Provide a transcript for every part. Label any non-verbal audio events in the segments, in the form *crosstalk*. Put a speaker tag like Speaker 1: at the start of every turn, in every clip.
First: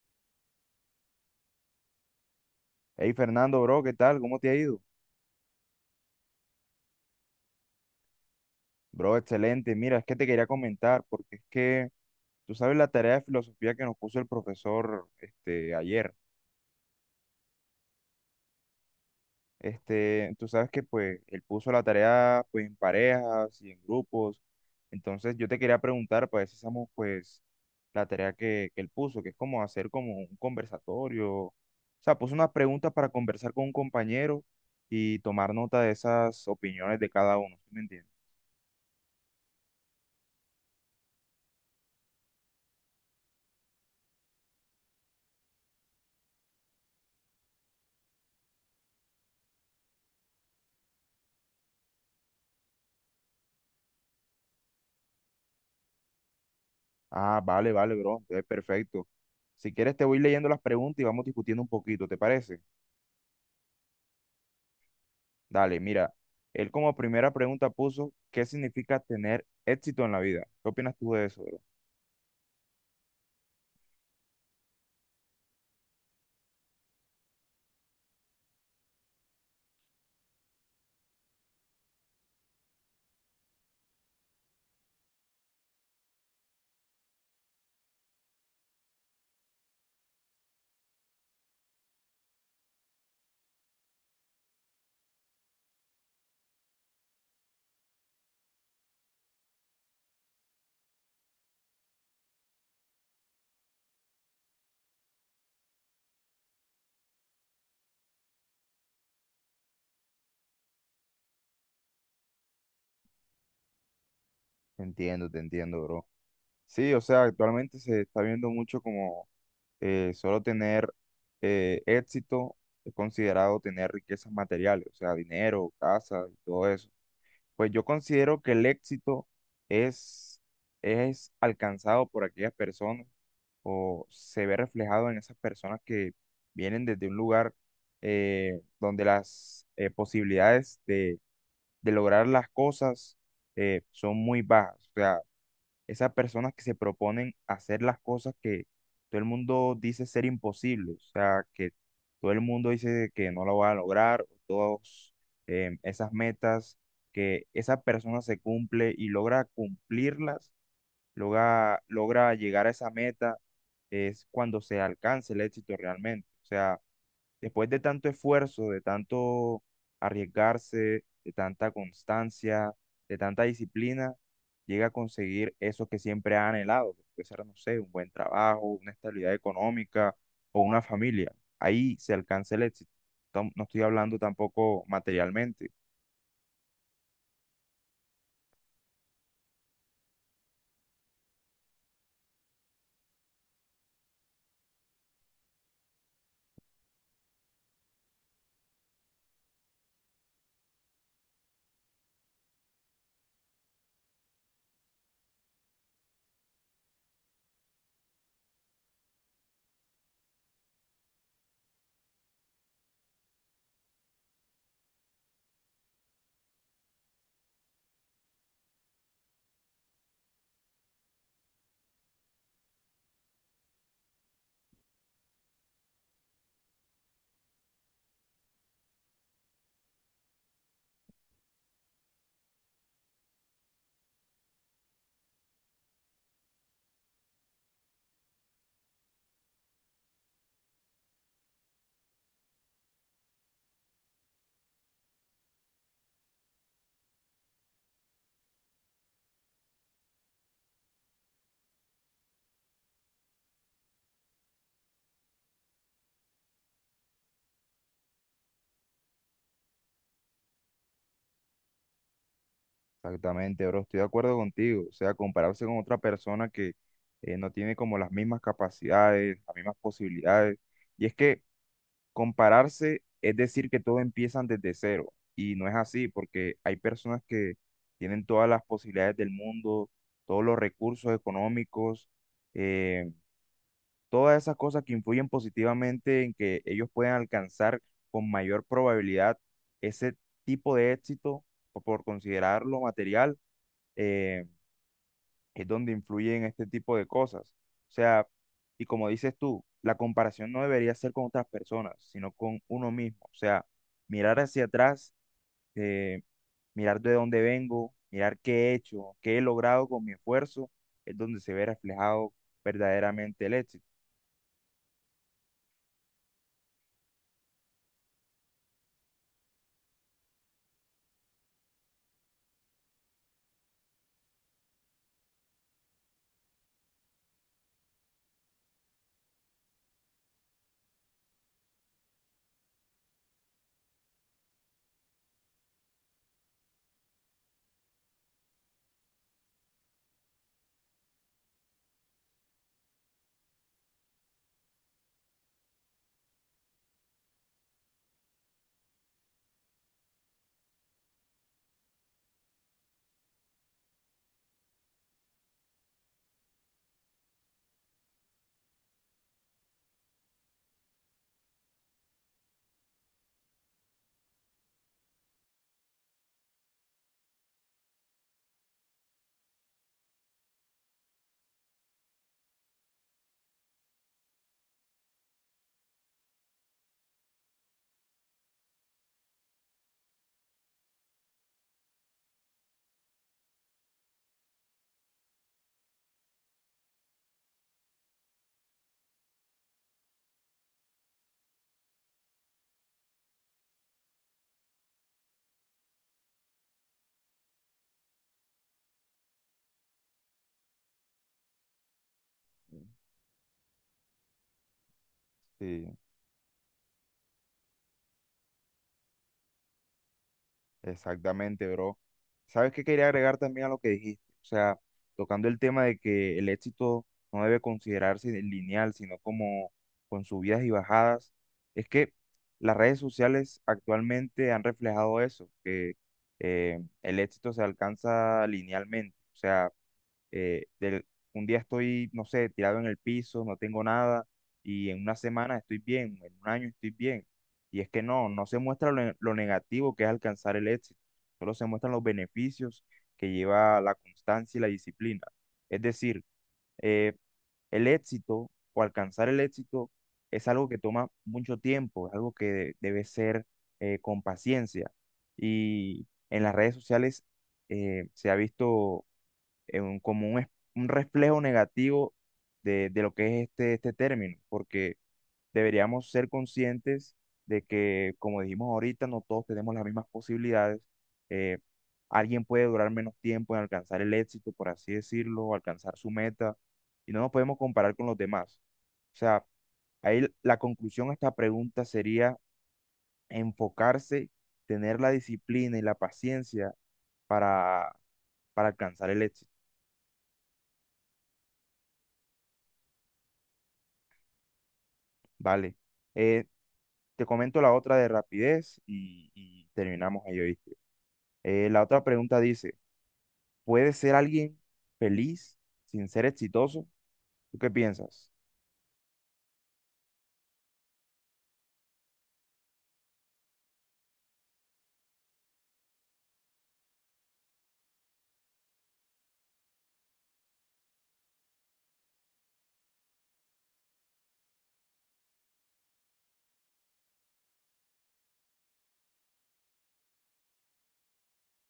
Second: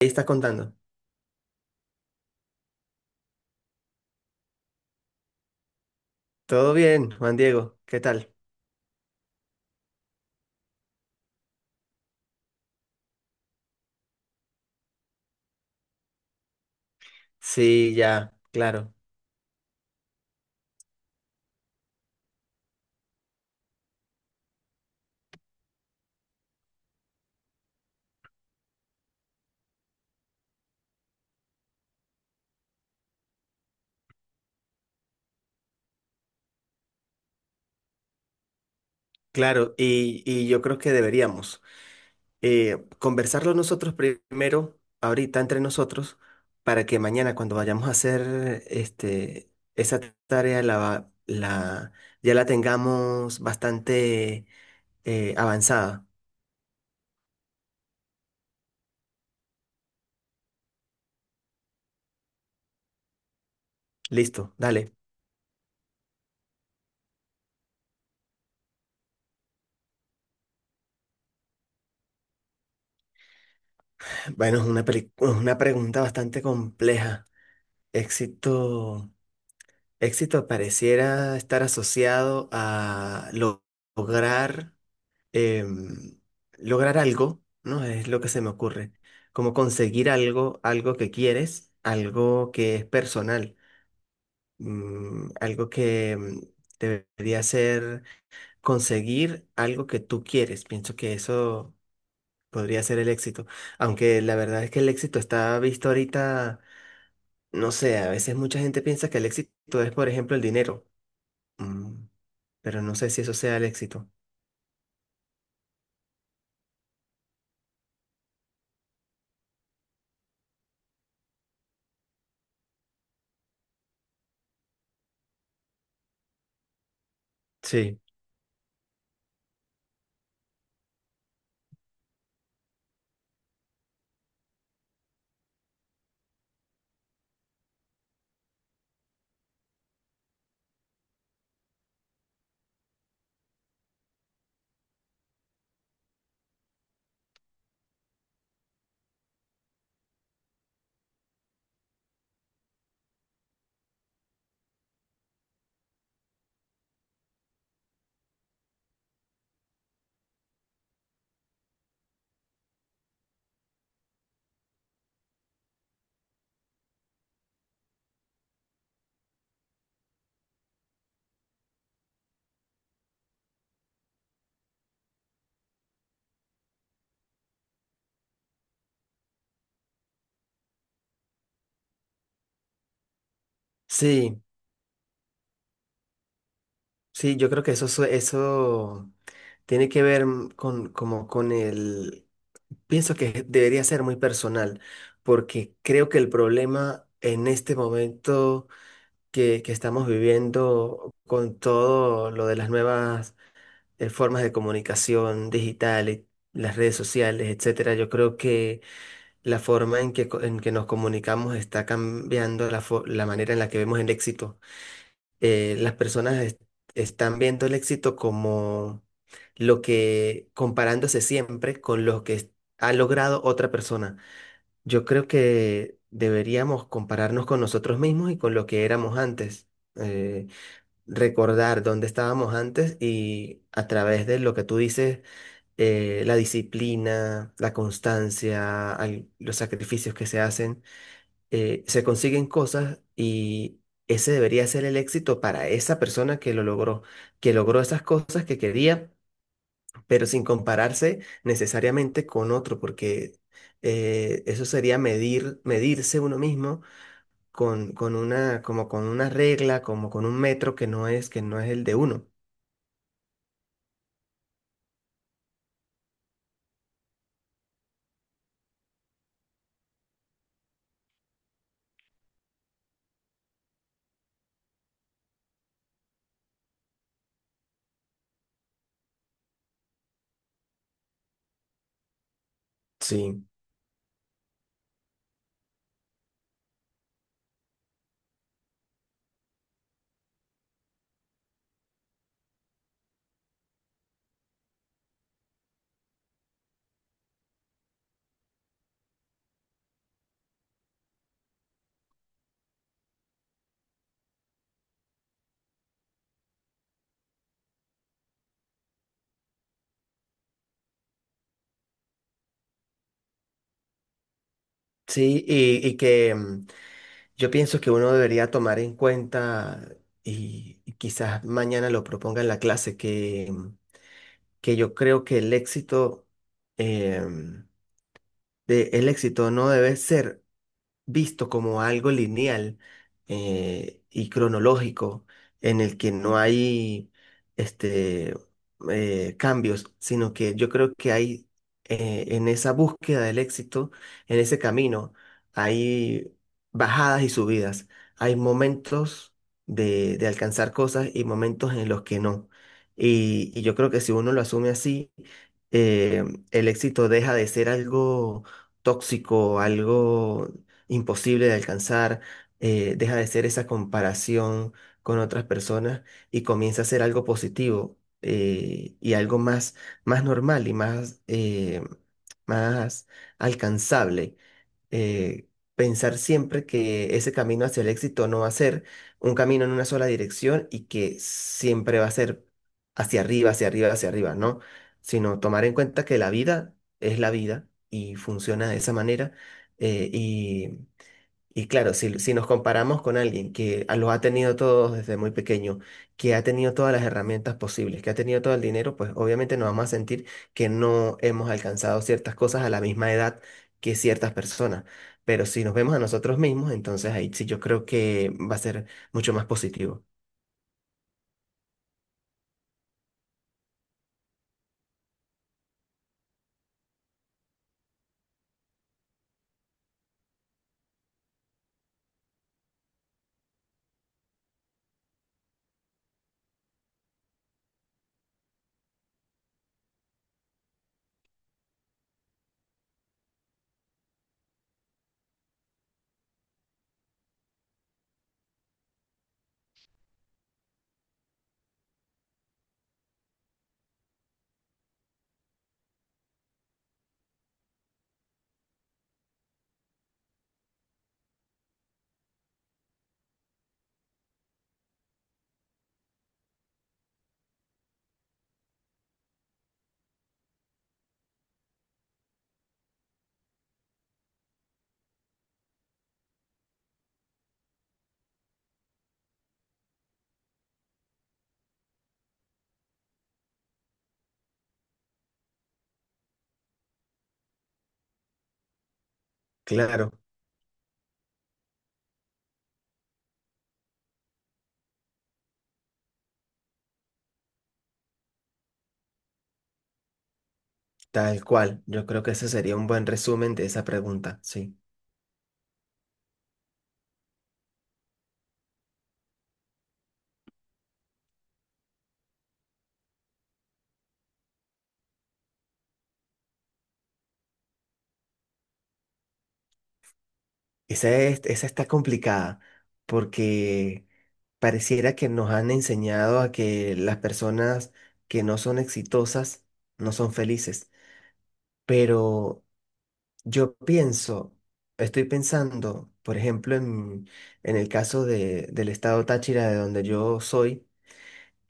Speaker 1: Ahí estás contando.
Speaker 2: Hey Fernando, bro, ¿qué tal? ¿Cómo te ha ido?
Speaker 1: Todo bien, Juan Diego, ¿qué tal?
Speaker 2: Bro, excelente. Mira, es que te quería comentar porque es que tú sabes la tarea de filosofía que nos puso el profesor este ayer.
Speaker 1: Sí, ya, claro,
Speaker 2: Tú sabes que pues él puso la tarea pues en parejas y en grupos. Entonces yo te quería preguntar pues ver si hacemos pues la tarea que él puso, que es como hacer como un conversatorio. O sea, puso unas preguntas para conversar con un compañero y tomar nota de esas opiniones de cada uno. ¿Sí me entiendes?
Speaker 1: claro, y yo creo que deberíamos conversarlo nosotros primero, ahorita entre nosotros, para que mañana cuando vayamos a hacer esa tarea ya la tengamos bastante avanzada.
Speaker 2: Ah, vale, vale, bro. Es perfecto. Si quieres, te voy leyendo las preguntas y vamos discutiendo un poquito, ¿te parece?
Speaker 1: Listo, dale.
Speaker 2: Dale, mira. Él como primera pregunta puso, ¿qué significa tener éxito en la vida? ¿Qué opinas tú de eso, bro?
Speaker 1: Bueno, es una pregunta bastante compleja. Éxito. Éxito pareciera estar asociado a lograr, em, lograr algo, ¿no? Es lo que se me ocurre. Como conseguir algo, algo que quieres, algo que es personal, algo que debería ser conseguir algo que tú quieres. Pienso que eso podría ser el éxito. Aunque la verdad es que el éxito está visto ahorita, no sé, a veces mucha gente piensa que el éxito es, por ejemplo, el dinero. Mm, Pero no sé si eso sea el éxito.
Speaker 2: Te entiendo, bro. Sí, o sea, actualmente se está viendo mucho como solo tener éxito es considerado tener riquezas materiales, o sea, dinero, casa y todo eso. Pues yo
Speaker 1: Sí,
Speaker 2: considero que el éxito es, es alcanzado por aquellas personas o se ve reflejado en esas personas que vienen desde un lugar donde las posibilidades de lograr las cosas son muy bajas. O sea, esas personas que se proponen hacer las cosas que todo el mundo dice ser imposible, o sea, que todo el mundo dice que no lo va a lograr, todas esas metas que esa persona se cumple y logra cumplirlas, logra llegar a esa meta, es cuando se alcanza el éxito realmente. O sea, después de tanto esfuerzo, de tanto arriesgarse, de tanta constancia, de tanta disciplina, llega a conseguir eso que siempre ha anhelado, que puede ser, no sé, un buen trabajo, una estabilidad económica o una familia. Ahí se alcanza el éxito. No estoy hablando
Speaker 1: sí,
Speaker 2: tampoco materialmente.
Speaker 1: sí, yo creo que eso tiene que ver como con pienso que debería ser muy personal, porque creo que el problema en este momento que estamos viviendo con todo lo de las nuevas formas de comunicación digital y las redes sociales, etcétera, yo creo que la forma en en que nos comunicamos está cambiando la manera en la que vemos el éxito. Las personas están viendo el éxito como lo que, comparándose siempre con lo que ha logrado otra persona. Yo creo que deberíamos compararnos con nosotros mismos y con lo que éramos antes. eh, recordar dónde estábamos antes y a través de lo que tú dices, la disciplina, la constancia, los sacrificios que se hacen se consiguen cosas y ese debería ser el éxito para esa persona que lo logró, que logró esas cosas que quería, pero sin compararse necesariamente con otro, porque eso sería medirse uno mismo con una, como con una regla, como con un metro que no que no es el de uno.
Speaker 2: Exactamente, bro, estoy de acuerdo contigo. O sea, compararse con otra persona que no tiene como las mismas capacidades, las mismas posibilidades. Y es que compararse es decir que todo empiezan desde cero y no es así porque hay personas que tienen todas las posibilidades del mundo, todos los recursos económicos, eh,
Speaker 1: Sí,
Speaker 2: todas esas cosas que influyen positivamente en que ellos puedan alcanzar con mayor probabilidad ese tipo de éxito o por considerarlo material. Eh, es donde influyen este tipo de cosas. O sea, y como dices tú, la comparación no debería ser con otras personas, sino con uno mismo. O sea, mirar hacia atrás, eh, mirar de dónde vengo, mirar qué he hecho, qué he logrado con mi esfuerzo, es donde se ve reflejado verdaderamente el éxito.
Speaker 1: sí, y que yo pienso que uno debería tomar en cuenta y quizás mañana lo proponga en la clase que yo creo que el éxito, em, el éxito no debe ser visto como algo lineal y cronológico en el que no hay este, cambios, sino que yo creo que hay en esa búsqueda del éxito, en ese camino, hay bajadas y subidas, hay momentos de alcanzar cosas y momentos en los que no. Y yo creo que si uno lo asume así, eh, el éxito deja de ser algo tóxico, algo imposible de alcanzar, deja de ser esa comparación con otras personas y comienza a ser algo positivo y algo más, más normal y más alcanzable. Eh, pensar siempre que ese camino hacia el éxito no va a ser un camino en una sola dirección y que siempre va a ser hacia arriba, hacia arriba, hacia arriba, ¿no? Sino tomar en cuenta que la vida es la vida y funciona de esa manera eh, y y claro, si nos comparamos con alguien que lo ha tenido todo desde muy pequeño, que ha tenido todas las herramientas posibles, que ha tenido todo el dinero, pues obviamente nos vamos a sentir que no hemos alcanzado ciertas cosas a la misma edad que ciertas personas. Pero si nos
Speaker 2: Sí.
Speaker 1: vemos a nosotros mismos, entonces ahí sí yo creo que va a ser mucho más positivo.
Speaker 2: Exactamente, bro. ¿Sabes qué quería agregar también a lo que dijiste? O sea, tocando el tema de que el éxito no debe considerarse lineal, sino como con subidas y bajadas. Es que las redes sociales actualmente han reflejado eso, que el éxito se alcanza linealmente. O sea, eh, del- un día estoy, no sé, tirado en el piso, no tengo nada, y en una semana estoy bien, en un año estoy bien. Y es que no se muestra lo negativo que es alcanzar el éxito, solo se muestran los beneficios que lleva la constancia y la disciplina. Es decir, eh, el éxito o alcanzar el éxito es algo que toma mucho tiempo, es algo que debe ser con paciencia. Y en las redes sociales se ha visto como un reflejo negativo de lo que es este término, porque deberíamos ser conscientes de que, como dijimos ahorita, no todos tenemos las mismas posibilidades. Eh, alguien puede durar menos tiempo en alcanzar el éxito, por así decirlo, o alcanzar su meta, y no nos podemos comparar con los demás. O sea,
Speaker 1: Claro,
Speaker 2: ahí la conclusión a esta pregunta sería enfocarse, tener la disciplina y la paciencia para, para alcanzar el éxito,
Speaker 1: tal cual. Yo creo que ese sería un buen resumen de esa pregunta, sí.
Speaker 2: ¿vale? Eh, Te comento la otra de rapidez y terminamos ahí, ¿oíste? La otra pregunta dice, ¿puede ser alguien feliz sin ser exitoso? ¿Tú qué piensas?
Speaker 1: Esa es, esa está complicada porque pareciera que nos han enseñado a que las personas que no son exitosas no son felices. Pero yo pienso, estoy pensando, por ejemplo, en el caso del estado Táchira, de donde yo soy,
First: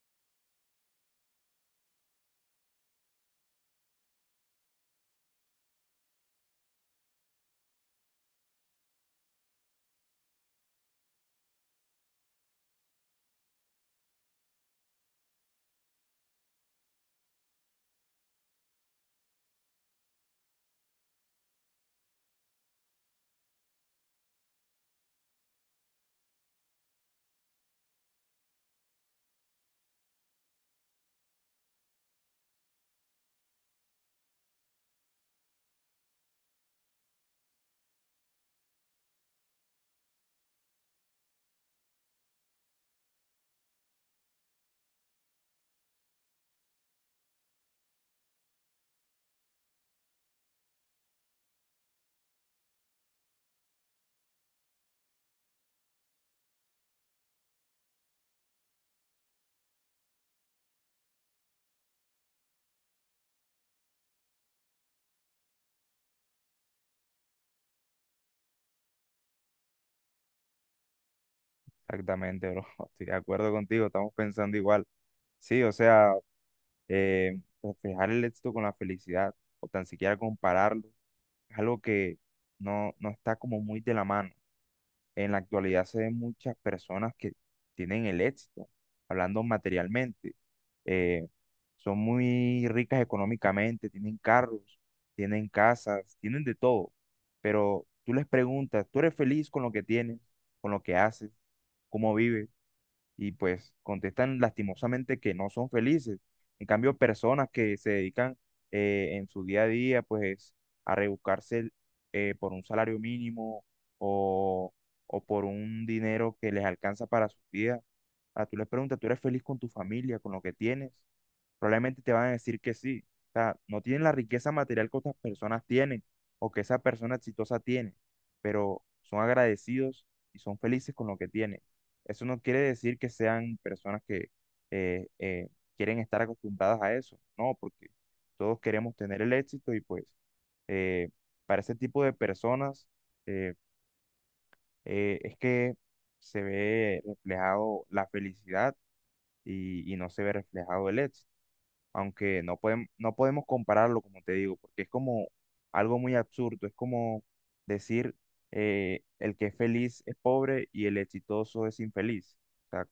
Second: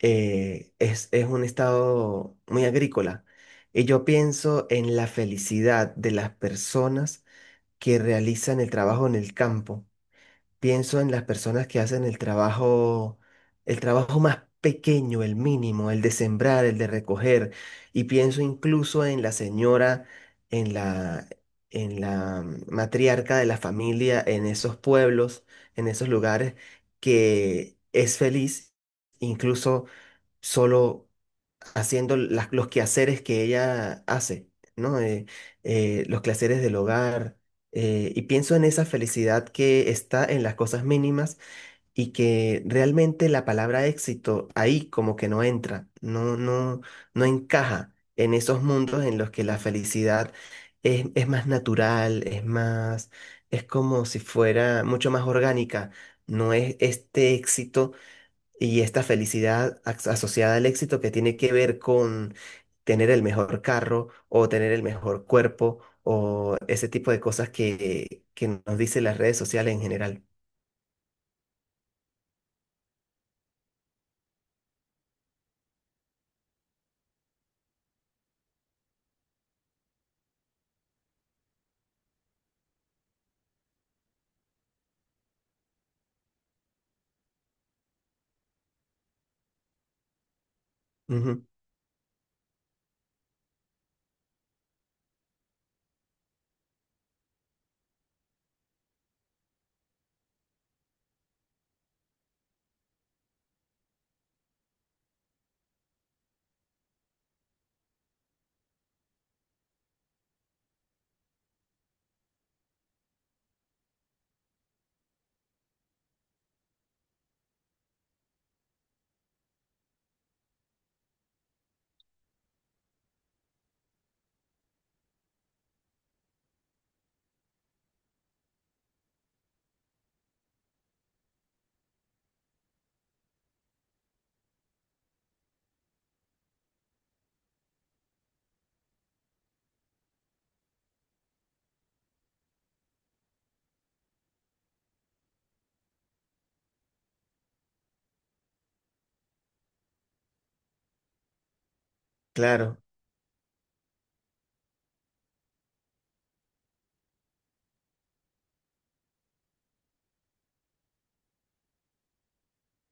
Speaker 1: es un estado muy agrícola. Y yo pienso en la felicidad de las personas que realizan el trabajo en el campo. Pienso en las personas que hacen el trabajo más pequeño, el mínimo, el de sembrar, el de recoger, y pienso incluso en la señora, en la, en la matriarca de la familia, en esos pueblos, en esos lugares, que es feliz, incluso solo haciendo los quehaceres que ella hace, ¿no? Los quehaceres del hogar. Y pienso en esa felicidad que está en las cosas mínimas y que realmente la palabra éxito ahí como que no entra, no encaja en esos mundos en los que la felicidad es más natural, es más, es como si fuera mucho más orgánica. No es este éxito y esta felicidad asociada al éxito que tiene que ver con tener el mejor carro o tener el mejor cuerpo o ese tipo de cosas que nos dicen las redes sociales en general.
Speaker 2: Exactamente, bro. *laughs* Estoy de acuerdo contigo, estamos pensando igual. Sí, o sea, reflejar el éxito con la felicidad o tan siquiera compararlo es algo que no está como muy de la mano. En la actualidad se ven muchas personas que tienen el éxito, hablando materialmente. Eh,
Speaker 1: Ujú.
Speaker 2: son muy ricas económicamente, tienen carros, tienen casas, tienen de todo. Pero tú les preguntas, ¿tú eres feliz con lo que tienes, con lo que haces, cómo vives? Y pues contestan lastimosamente que no son felices. En cambio, personas que se dedican en su día a día pues a rebuscarse por un salario mínimo o, o por un dinero que les alcanza para su vida, tú les preguntas, ¿tú eres feliz con tu familia, con lo que tienes? Probablemente te van a decir que sí. O sea, no tienen la riqueza material que otras personas tienen o que esa persona exitosa tiene, pero son agradecidos y son felices con lo que tienen. Eso no quiere decir que sean personas que eh, eh, quieren estar acostumbradas a eso, no, porque todos queremos tener el éxito y pues eh, para ese tipo de personas eh, es que se ve reflejado la felicidad y no se ve reflejado el éxito aunque no
Speaker 1: Claro,
Speaker 2: podemos, no podemos compararlo, como te digo, porque es como algo muy absurdo, es como decir el que es feliz es pobre y el exitoso es infeliz. O sea,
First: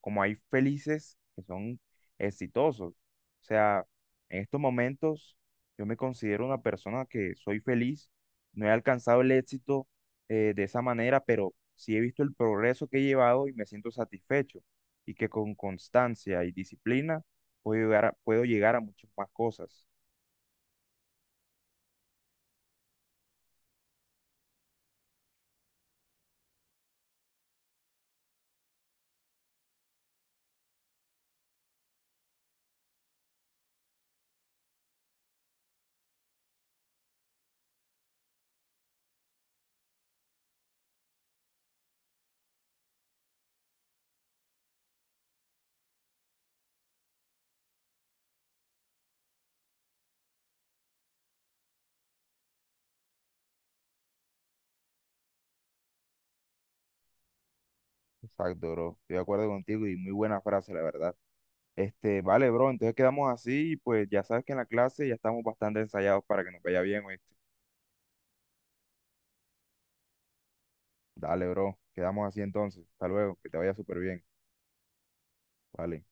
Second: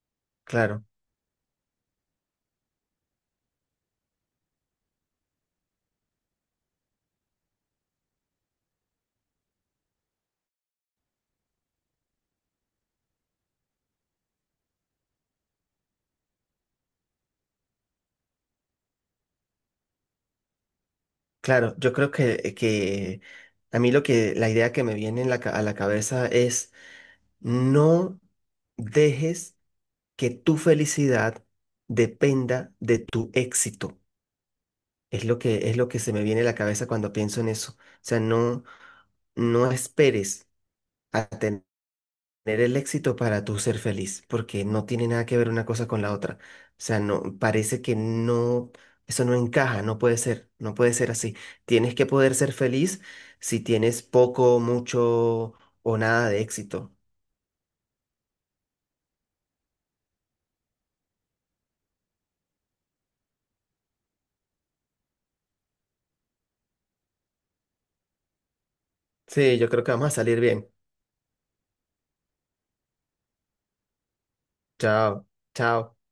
Speaker 2: como hay
Speaker 1: claro,
Speaker 2: felices que son exitosos. O sea, en estos momentos yo me considero una persona que soy feliz, no he alcanzado el éxito de esa manera, pero sí he visto el progreso que he llevado y me siento satisfecho y que con constancia y disciplina puedo llegar a muchas más cosas.
Speaker 1: claro. Yo creo que a mí lo que la idea que me viene en la a la cabeza es no dejes que tu felicidad dependa de tu éxito. Es lo que se me viene a la cabeza cuando pienso en eso. O sea, no. No esperes a tener el éxito para tú ser feliz, porque no tiene nada que ver una cosa con la otra. O sea, no, parece que no, eso no encaja, no puede ser, no puede ser así. Tienes que poder ser feliz si tienes poco, mucho o nada de éxito.
Speaker 2: Exacto, bro. Estoy de acuerdo contigo y muy buena frase, la verdad. Vale, bro, entonces quedamos así y pues ya sabes que en la clase ya estamos bastante ensayados para que nos vaya bien, ¿oíste?
Speaker 1: Sí, yo creo que vamos a salir bien.
Speaker 2: Dale, bro. Quedamos así entonces. Hasta luego, que te vaya súper bien.
Speaker 1: Chao, chao.
Speaker 2: Vale.